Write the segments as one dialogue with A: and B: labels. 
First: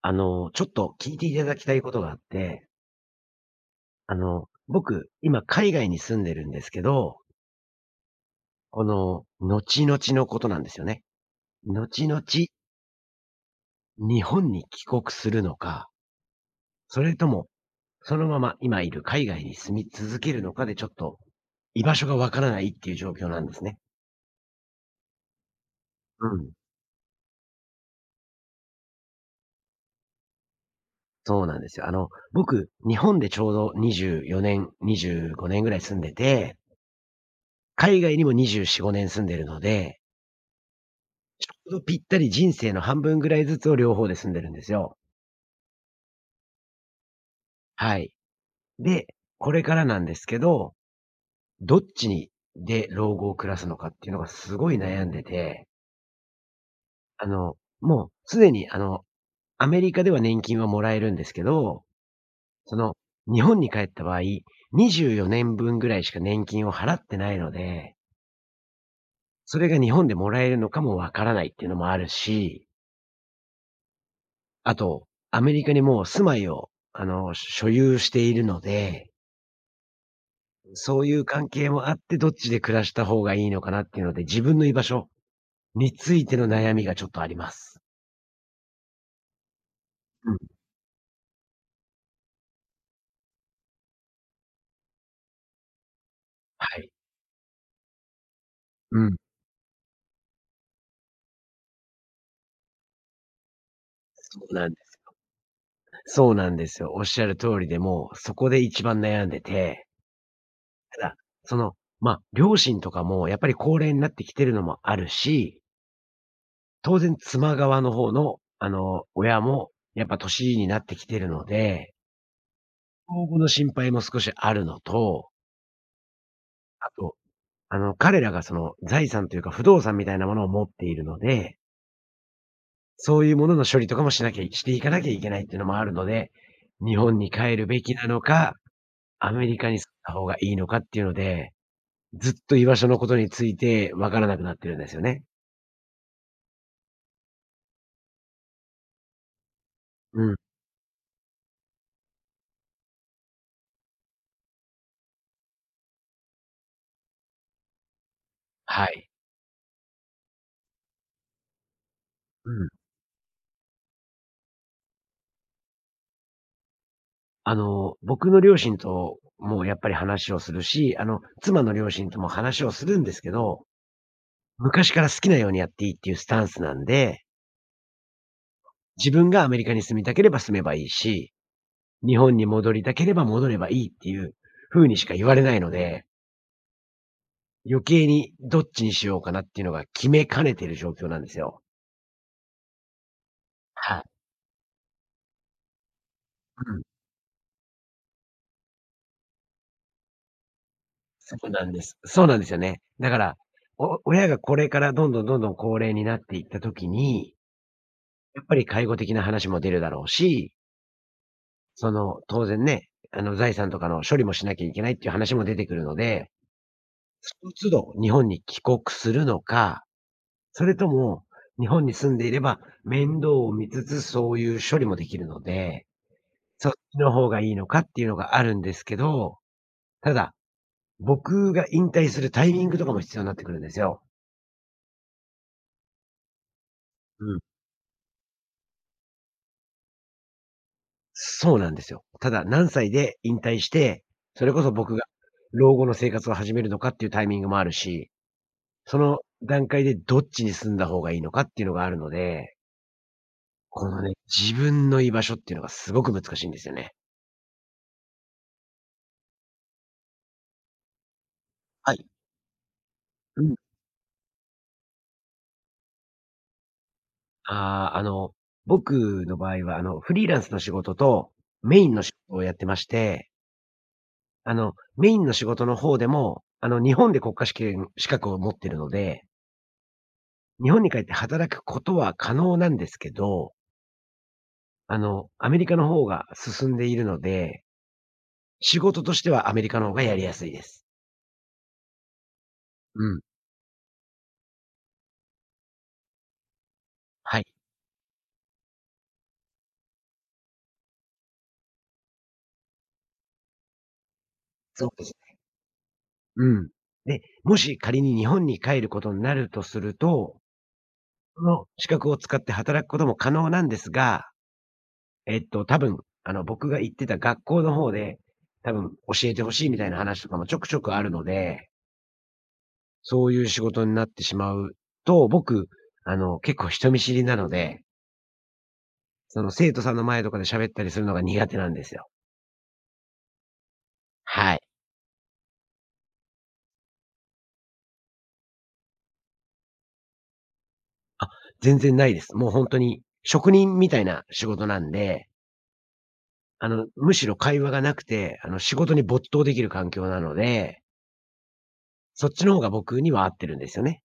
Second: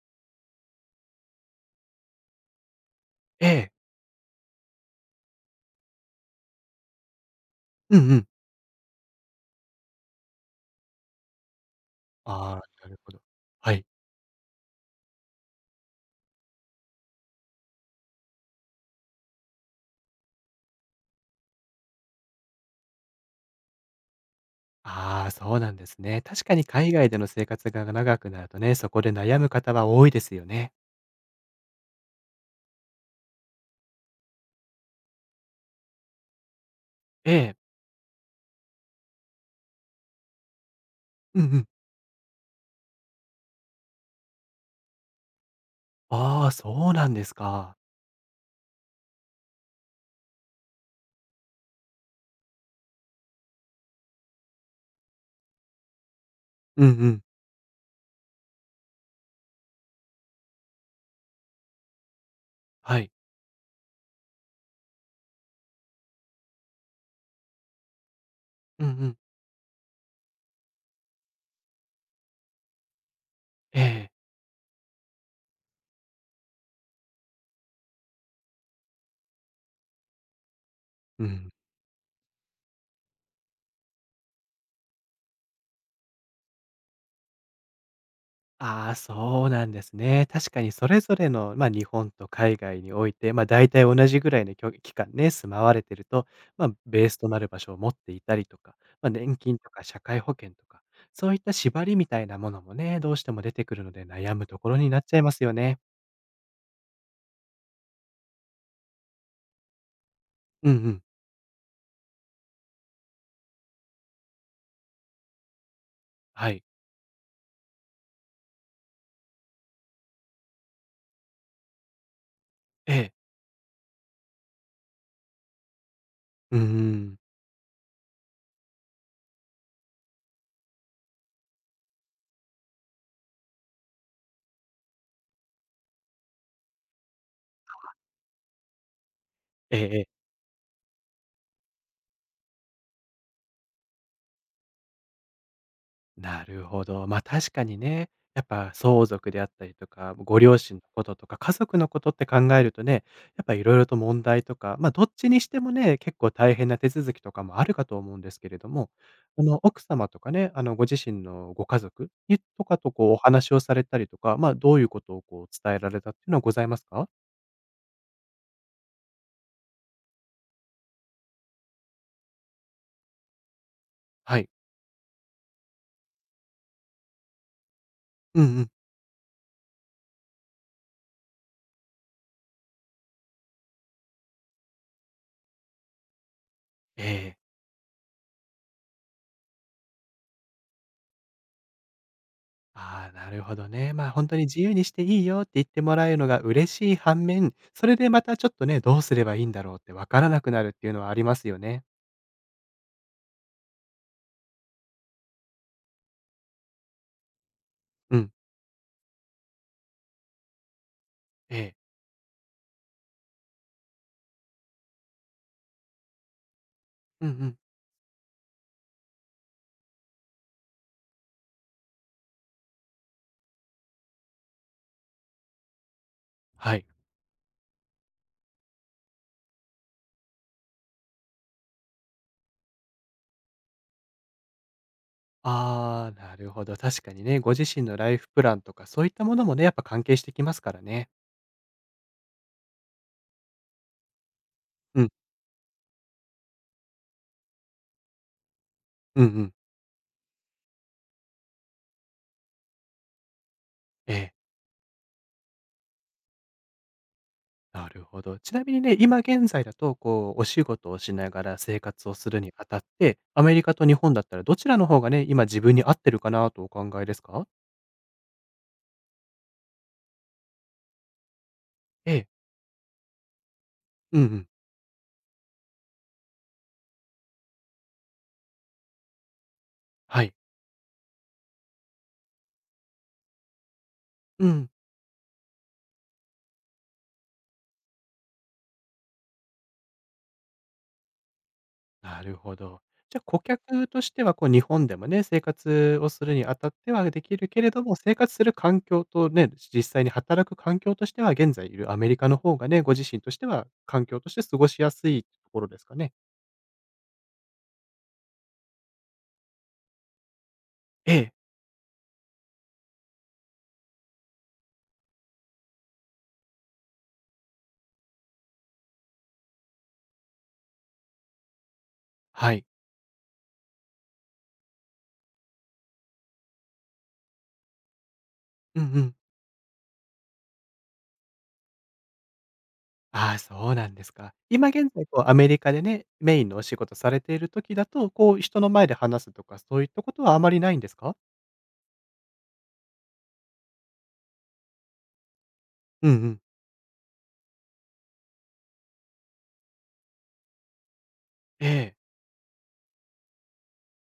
A: ちょっと聞いていただきたいことがあって、
B: ええ。
A: 僕、今海外に住んでるんですけど、
B: うんうん。
A: この、後々のことなんですよね。後々、
B: ああ、なるほど。はい。
A: 日本に帰国するのか、それとも、そのまま今いる海外に住み続けるのかで、ちょっと、居場所がわからないっていう状況なんですね。
B: ああ、そうなんですね。
A: う
B: 確
A: ん。
B: かに海外での生活が長くなるとね、そこで悩む方は多いですよね。
A: そうなんですよ。僕、日本でちょうど24年、25年ぐらい住んでて、
B: ええ。
A: 海外にも24、5年住んでるので、
B: うん
A: ち
B: う
A: ょ
B: ん。
A: うどぴったり人生の半分ぐらいずつを両方で住んでるんですよ。
B: ああ、そうなんですか。
A: はい。で、これからなんですけど、どっちにで老後を暮らすのかっていうのがすごい悩んでて、
B: うんうん。
A: もうすでに、アメリカでは年金はもらえるんですけど、その、
B: はい。
A: 日本に帰った場合、24年分ぐらいしか年金を払ってないので、
B: うんうん。
A: それが日本でもらえるのかもわからないっていうのもあるし、
B: ええ。
A: あと、アメリカにもう住まいを、所有しているのでそういう
B: う
A: 関
B: ん。
A: 係もあって、どっちで暮らした方がいいのかなっていうので、自分の居場所についての悩みがちょっとあります。
B: ああ、そうなんですね。
A: うん。
B: 確かにそれぞれの、まあ、日本と海外において、まあ、大体同じぐらいの期間ね、住まわれてると、まあ、
A: はい。
B: ベースとなる場所を持っていたりとか、
A: う
B: まあ、
A: ん。
B: 年金とか社会保険とか、そういった縛りみたいなものもね、どうしても出てくるので悩
A: そ
B: む
A: う
B: と
A: な
B: こ
A: んで
B: ろにな
A: す。
B: っちゃいますよね。
A: そうなんですよ。おっしゃる通りで、もうそこで一番悩んでて、
B: うんうん。
A: ただ、その、まあ、両親とかもやっぱり高齢になってきてるのもあるし、
B: はい。
A: 当然妻側の方の、親もやっぱ年になってきてるので、
B: ええ。
A: 老後の心配も少しあるのと、
B: うんう
A: あと
B: ん。
A: 彼らがその財産というか不動産みたいなものを持っているので、そういうものの処理とかもしなきゃいしていかなきゃいけないっていうのもあるので、日本に帰るべきなのか、アメリカ
B: え
A: に
B: え
A: 住ん
B: ええ。
A: だ方がいいのかっていうので、ずっと居場所のことについてわからなくなってるんですよね。
B: なるほど。ま、あ確かにね、やっぱ相続であったりとか、
A: うん。
B: ご両親のこととか、家族のことって考えるとね、やっぱいろいろと問題とか、ま、あどっちにしてもね、結構大変な手続きとかもあるかと思うんですけれど
A: は
B: も、
A: い。
B: あの、奥様とかね、あの、ご自身のご家族に
A: う
B: と
A: ん。
B: かとこうお話をされたりとか、ま、あどういうことをこう伝えられたっていうのはございますか？
A: 僕の両親ともやっぱり話をするし、妻の両親とも話をするんですけど、
B: はい。
A: 昔から好きなようにやっていいっていうスタンスなんで、
B: うんうん。
A: 自分がアメリカに住みたければ住めばいいし日本に戻りたければ戻ればいいっていう風にしか言われないので、
B: ええ。
A: 余計にどっちにしようかなっていうのが決めかねてる状況なんですよ。
B: ああ、なるほどね。
A: はい。
B: まあ、本当に自由にしていいよって言ってもらえるのが
A: う
B: 嬉
A: ん。
B: しい反面、それでまたちょっとね、どうすればいいんだろうってわからなくなるっていうのはありま
A: そ
B: す
A: う
B: よ
A: なんで
B: ね。
A: す。そうなんですよね。だから、お親がこれからどんどん高齢になっていった時に、
B: うん。
A: やっぱり介護的な話も出るだろうし、
B: ええ。
A: その、当然ね、財産とかの処理もしなきゃいけないっていう話も出てくるので、
B: うんう
A: その
B: ん。
A: 都度日本に帰国するのかそれとも、日本に住んでいれば、面倒を見つつ、そういう処理もできるので、そっ
B: はい。
A: ちの方がいいのかっていうのがあるんですけど、ただ、僕が引退するタイミングとかも必要になってくるんですよ。
B: ああ、なるほど。確かに
A: う
B: ね、
A: ん。
B: ご自身のライフプランとかそういったものもね、やっぱ関係してきますからね。
A: そうなんですよ。ただ、何歳で引退して、それこそ僕が
B: うん。
A: 老後の生活を始めるのかっていうタイミングもあるし、その
B: うんうん。
A: 段階でどっちに住んだ方がいいのかっていうのがあるので、このね、
B: ええ。
A: 自分の居場所っていうのがすごく難しいんですよね。
B: なるほど。ちなみにね、今現在だと、こう、お仕事をしながら生
A: はい。
B: 活をするにあたって、
A: う
B: アメ
A: ん。
B: リカと日本だったらどちらの方がね、今自分に合ってるかなとお考えですか？
A: ああ、僕の場合は、フリーランスの仕事とメインの仕
B: ええ。
A: 事をやってまして、
B: うんうん。
A: メインの仕事の方でも、日本で国家試験資格を持ってるので、
B: はい。
A: 日本に帰って働くことは可能なんですけど、
B: うん。
A: アメリカの方が進んでいるので、仕事としてはアメリカの方がやりやすいです。
B: なるほど。
A: う
B: じ
A: ん。
B: ゃ、あ顧客としてはこう日本でもね、生活をするにあたってはでき
A: はい。
B: るけれども、生活する環境とね、実際に働く環境としては、現在いるアメリカの方がね、ご自身としては環境として過ごし
A: そう
B: や
A: で
B: す
A: す
B: い
A: ね。
B: ところですかね？
A: うん。で、もし仮に日本に帰ることになるとすると、
B: ええ。
A: その資格を使って働くことも可能なんですが多分、僕が行ってた学校の方で、多分教えてほしいみたいな話とかもちょくちょくあるので、
B: はい。
A: そういう仕事になってしまうと、僕、結構人見知りなので、
B: うんうん。
A: その生徒さんの前とかで喋ったりするのが苦手なんですよ。
B: ああ、そうなんですか。
A: はい。
B: 今現在こうアメリカでね、メインのお仕事されている時だと、こう人の前で話すとか、そういったことはあまりないんですか？
A: あ、全然ないです。もう本当に職人みたいな仕事なんで、
B: うんうん。
A: むしろ会話がなくて、仕事に没頭できる環境なので、
B: ええ。
A: そっちの方が僕には合ってるんですよね。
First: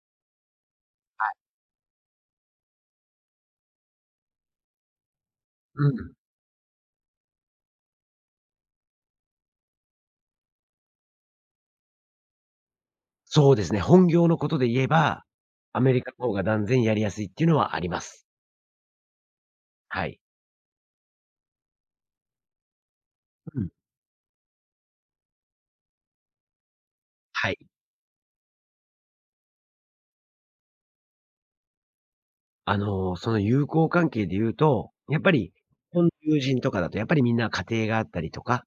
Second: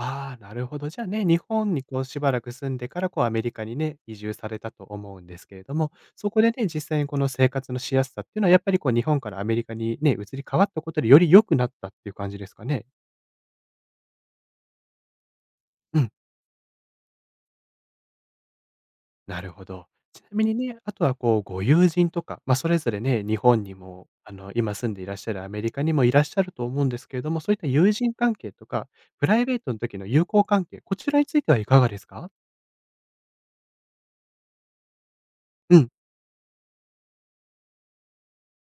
B: ああ、なるほど。じゃあね、日本にこうしばらく住んでから、こうアメリカにね、移住されたと思うんですけれど
A: う
B: も、
A: ん。
B: そこでね、実際にこの生活のしやすさっていうのは、やっぱりこう日本からアメリカにね、移り変わったことでより良くなったっていう感じですかね。
A: そうですね。本業のことで言えば、アメ
B: う
A: リ
B: ん、
A: カの方が断然やりやすいっていうのはあります。
B: なるほど。
A: はい。
B: ちなみにね、あとはこうご友人とか、まあ、それぞれね、日
A: う
B: 本
A: ん。
B: にも、あの、今住んでいらっしゃるアメリカにもいらっしゃると思うんですけれども、
A: は
B: そうい
A: い。
B: った友人関係とか、プライベートの時の友好関係、こちらについてはいかがですか？
A: その友好関係で言うと、やっぱり、日
B: うん。
A: 本の友人とかだとやっぱりみんな家庭があったりとか、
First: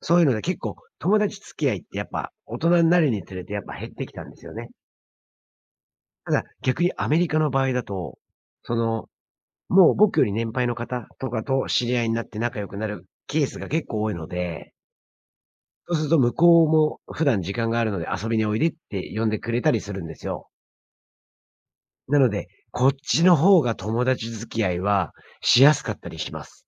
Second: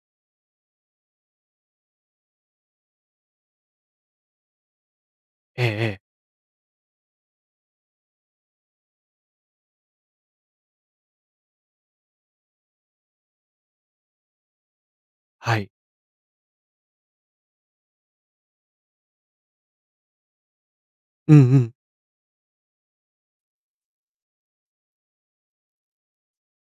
A: そういうので結構友達付き合いってやっぱ大人になるにつれてやっぱ減ってきたんですよね。
B: ええええ。
A: ただ逆にアメリカの場合だと、その、もう僕より年配の方とかと知り合いになって仲良くなるケースが結構多いので
B: はい。
A: そうすると向こうも普段時間があるので遊びにおいでって呼んでくれたりするんですよ。
B: うんうん。
A: なので、こっちの方が友達付き合いはしやすかったりします。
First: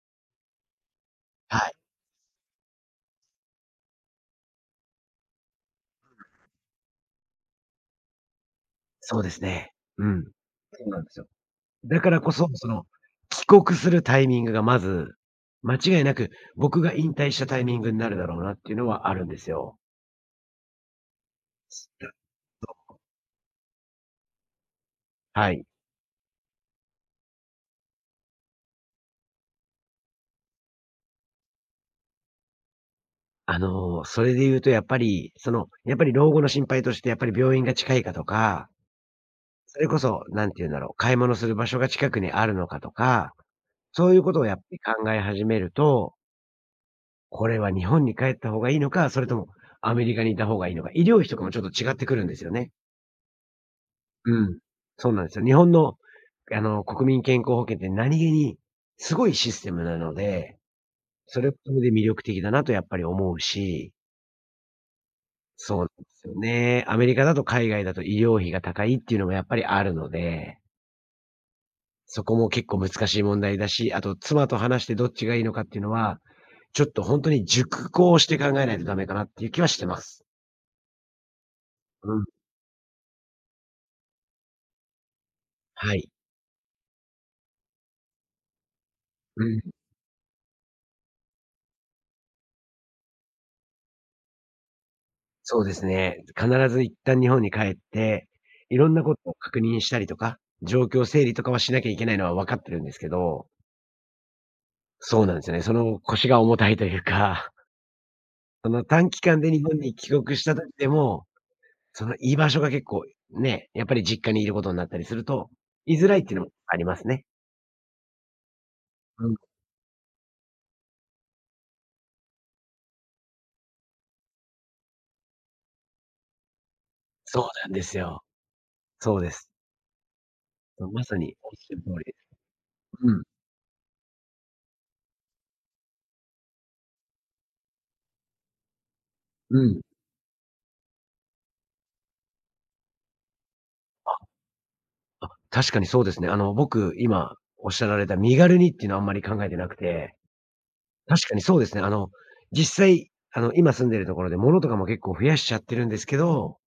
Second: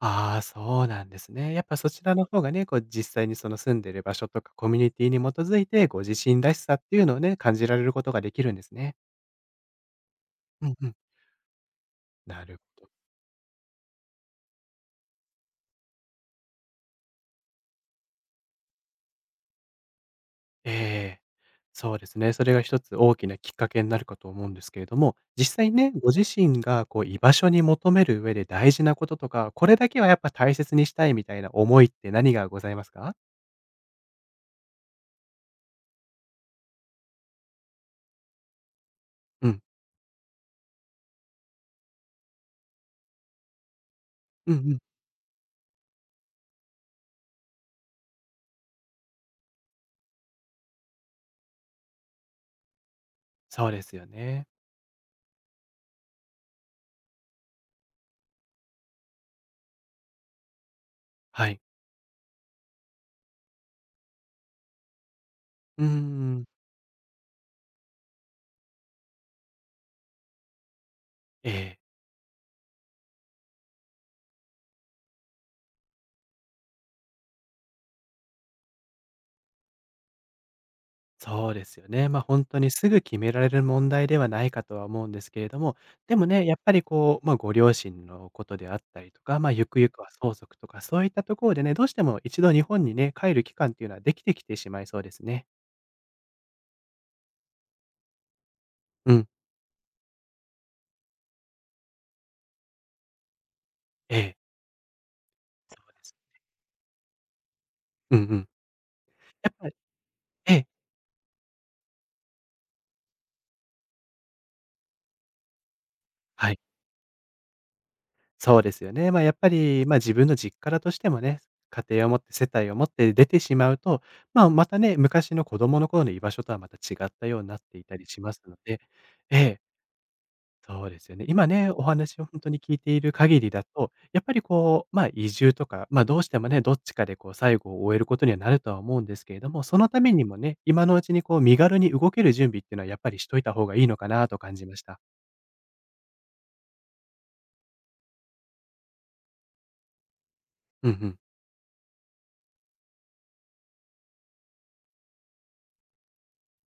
B: ああ、そうなんですね。
A: は
B: やっ
A: い。
B: ぱそちらの方がね、こう実際にその住んでる場所とかコミュニティに基づいて、ご自身らしさっていうのをね、感じられることができるんですね。
A: そうですね。うん。
B: うん
A: そ
B: う
A: う
B: ん。
A: なんですよ。だからこ
B: な
A: そ、
B: る
A: その、
B: ほど。
A: 帰国するタイミングがまず、間違いなく僕が引退したタイミングになるだろうなっていうのはあるんですよ。
B: ええ。そうですね。それが一つ大きなきっかけになるかと思うんですけれども、
A: は
B: 実
A: い。
B: 際ね、ご自身がこう居場所に求める上で大事なこととか、これだけはやっぱ大切にしたいみたいな思いって何がございますか？
A: それで言うとやっぱり、その、やっぱり老後の心配としてやっぱり病院が近いかとか
B: うん。
A: それこそ、なんて言うんだろう、買い物する場所が近くにあるのかとか、そういうことをや
B: うん
A: っ
B: う
A: ぱり
B: ん。
A: 考え始めると、これは日本に帰った方がいいのか、それともアメリカにいた方がいいのか、医療費とかもちょっと違ってくるんですよね。
B: そうですよ
A: う
B: ね。
A: ん。そうなんですよ。日本の、国民健康保険って何気にすごいシステムなので、そ
B: は
A: れは
B: い。
A: それで魅力的だなとやっぱり思うし、そう
B: う
A: なん
B: ー
A: ですよ
B: ん。
A: ね。アメリカだと海外だと医療費が高いっていうのもやっぱりあるので
B: ええ。
A: そこも結構難しい問題だし、あと妻と話してどっちがいいのかっていうのは、ちょっとほんとに熟考して考えないとダメかなっていう気はしてます。
B: そうですよね。
A: う
B: ま、あ
A: ん。
B: 本当にすぐ決められる問題ではないかとは思うんですけれども、
A: はい。
B: でもね、やっぱりこう、ま、ご両親のことであったりとか、
A: う
B: ま、
A: ん。
B: ゆくゆくは相続とかそういったところでね、どうしても一度日本にね、帰る期間っていうのはできてきてしまいそうですね。
A: そうですね。必ず一旦日本に帰って、いろんな
B: う
A: こ
B: ん。
A: とを確認したりとか、状況整理とかはしなきゃいけないのは分かってるんですけど、
B: ええ、
A: そうなんですよね。そ
B: そう
A: の
B: です。
A: 腰が重たいというか、
B: うんうん。
A: その短期間で日
B: はい
A: 本に帰国し
B: え
A: た時
B: え、
A: でも、その居場所が結構ね、やっぱり実家にいることになったりすると、居づらいっていうの
B: は
A: も
B: い。
A: ありますね。
B: そうですよね。ま、
A: う
B: やっ
A: ん。
B: ぱり、ま、自分の実家だとしてもね、家庭を持って世帯を持って出てしまうと、ま、またね、昔の子供の頃の居場所とはまた違ったよ
A: そ
B: う
A: う
B: になっ
A: なん
B: て
A: で
B: い
A: す
B: たりし
A: よ。
B: ますので
A: そうで
B: え
A: す。
B: え。そうで
A: ま
B: すよ
A: さ
B: ね。
A: に
B: 今
A: おっし
B: ね、
A: ゃる
B: お
A: 通りで
B: 話
A: す。
B: を本当に聞いてい
A: う
B: る
A: ん、
B: 限りだと、やっぱりこう、ま、移住とか、ま、どうしてもね、どっちかでこう最後を終えることにはなるとは思うんですけれど
A: う
B: も、そ
A: ん。
B: のためにもね、今のうちにこう身軽に動ける準備っていうのはやっぱりしといた方がいいのかなと感じました。
A: あ、あ、確かにそうですね。僕、今おっしゃられた身軽にっていうのはあんまり考えてなくて、
B: うんうん。
A: 確かにそうですね。実際、今住んでるところで物とかも結構増やしちゃってるんですけど、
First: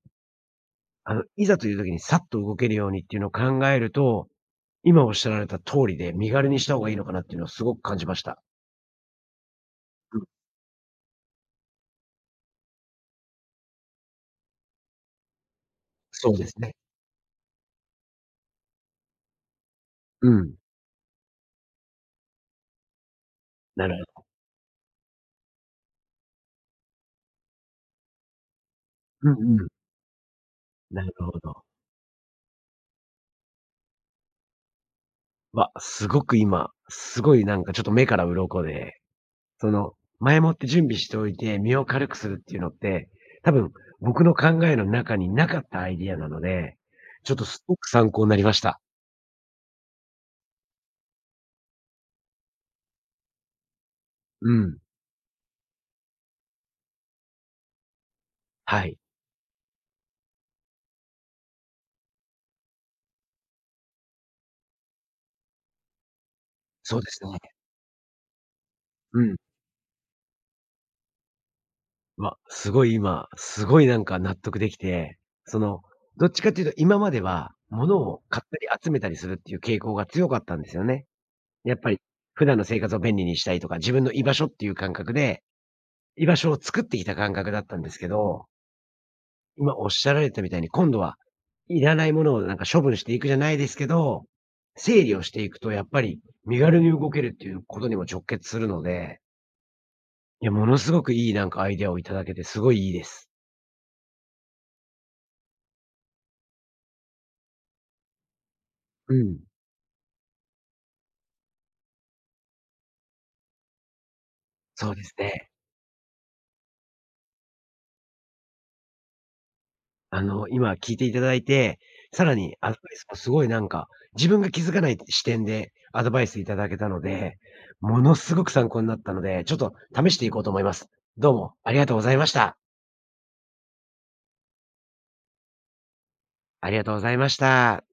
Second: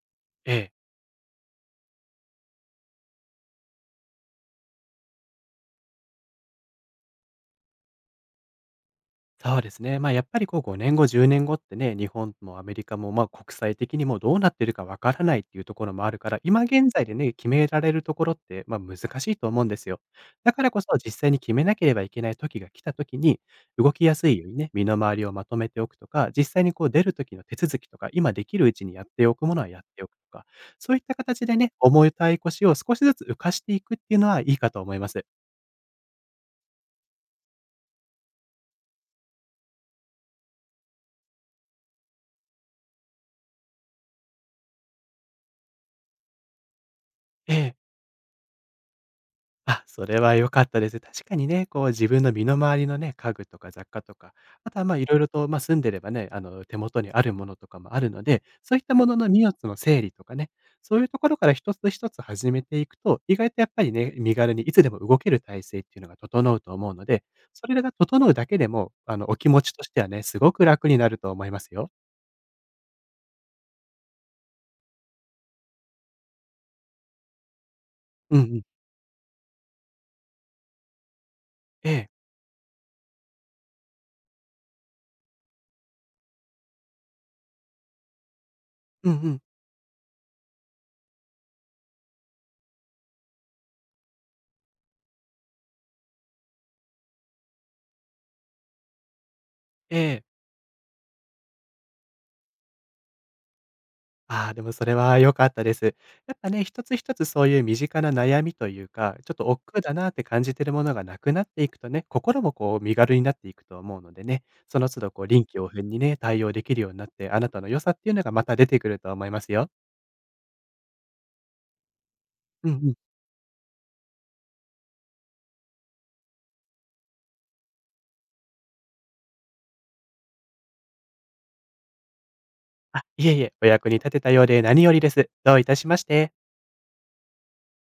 B: ええ。
A: いざという時にさっと動けるようにっていうのを考えると、今おっしゃられた通りで、身軽にした方がいいのかなっていうのをすごく感じました。
B: そうですね。まあ、
A: う
B: や
A: ん、
B: っぱりこう5年後、10年後ってね、日本もアメリカも、まあ、国際的にもどうなってるかわからないっていうところもあるか
A: そう
B: ら、
A: です
B: 今
A: ね。
B: 現在でね、決められるところって、まあ、難しいと思うんですよ。
A: う
B: だ
A: ん、
B: からこそ実際に決めなければいけない時が来た時に、
A: な
B: 動
A: る
B: きや
A: ほど。
B: すいようにね、身の回りをまとめておくとか、実際にこう出る時の手続きとか、今できるうちにやって
A: う
B: おくも
A: ん
B: の
A: うん、
B: はやっておくとか、そうい
A: な
B: っ
A: る
B: た
A: ほ
B: 形で
A: ど。
B: ね、重たい腰を少しずつ浮かしていくっていうのはいいかと思います。
A: わ、すごく今、すごいなんかちょっと目から鱗で、その、前もって準備しておいて、身を軽くするっていうのって、多分僕の考えの中になかったアイディアなので、ちょっと
B: え
A: す
B: え
A: ごく参考になりました。
B: あ、それは良かったです。確かにね、こう自分の身の回りのね、家具とか雑貨とか、
A: う
B: あ
A: ん。
B: とはま、ろいろと、まあ、住んでればね、あの、手元にあるものとかもあるので、そういっ
A: は
B: た
A: い。
B: ものの荷物の整理とかね、そういうところから一つ一つ始めていくと、意外とやっぱりね、身軽にいつでも動ける体制っていうのが整うと思う
A: そう
B: の
A: です
B: で、
A: ね。
B: それが整うだけでも、あ
A: う
B: の、
A: ん。
B: お気持ちとしてはね、すごく楽になると思いますよ。
A: わ、すごい今、すごいなんか納得できて、その、どっちかっていうと今までは、物を
B: う
A: 買
B: んう
A: った
B: ん。
A: り集めたりするっていう傾向が強かったんですよね。やっぱ
B: え
A: り、
B: え。
A: 普段の生活を便利にしたいとか、自分の居場所っていう感覚で居場所を作っていた感覚だったんですけど、
B: うんうん。
A: 今おっしゃられたみたいに、今度はいらないものをなんか処分していくじゃないですけど、整理をしていくとやっぱり身軽に動けるっていうことにも直結するので、
B: ええ。
A: いや、ものすごくいいなんかアイデアをいただけてすごいいいです。
B: ああ、でもそれは良かったです。やっぱね、一つ一つそういう身近な悩みという
A: う
B: か、ちょっ
A: ん。
B: と億劫だなって感じてるものがなくなっていくとね、心もこう身軽になっていくと思うのでね、その
A: そう
B: 都
A: で
B: 度
A: す
B: こう臨
A: ね。
B: 機応変にね、対応できるようになって、あなたの良さっていうのがまた出てくると思いますよ。
A: 今聞いていただいて、さらにア
B: うん
A: ド
B: う
A: バイ
B: ん。
A: スもすごいなんか、自分が気づかない視点でアドバイスいただけたので、ものすごく参考になったので、ちょっと試していこうと思います。どうもありがとうございました。
B: あ、いえいえ、お役に立てたようで何よりです。どういたしまして。
A: ありがとうございました。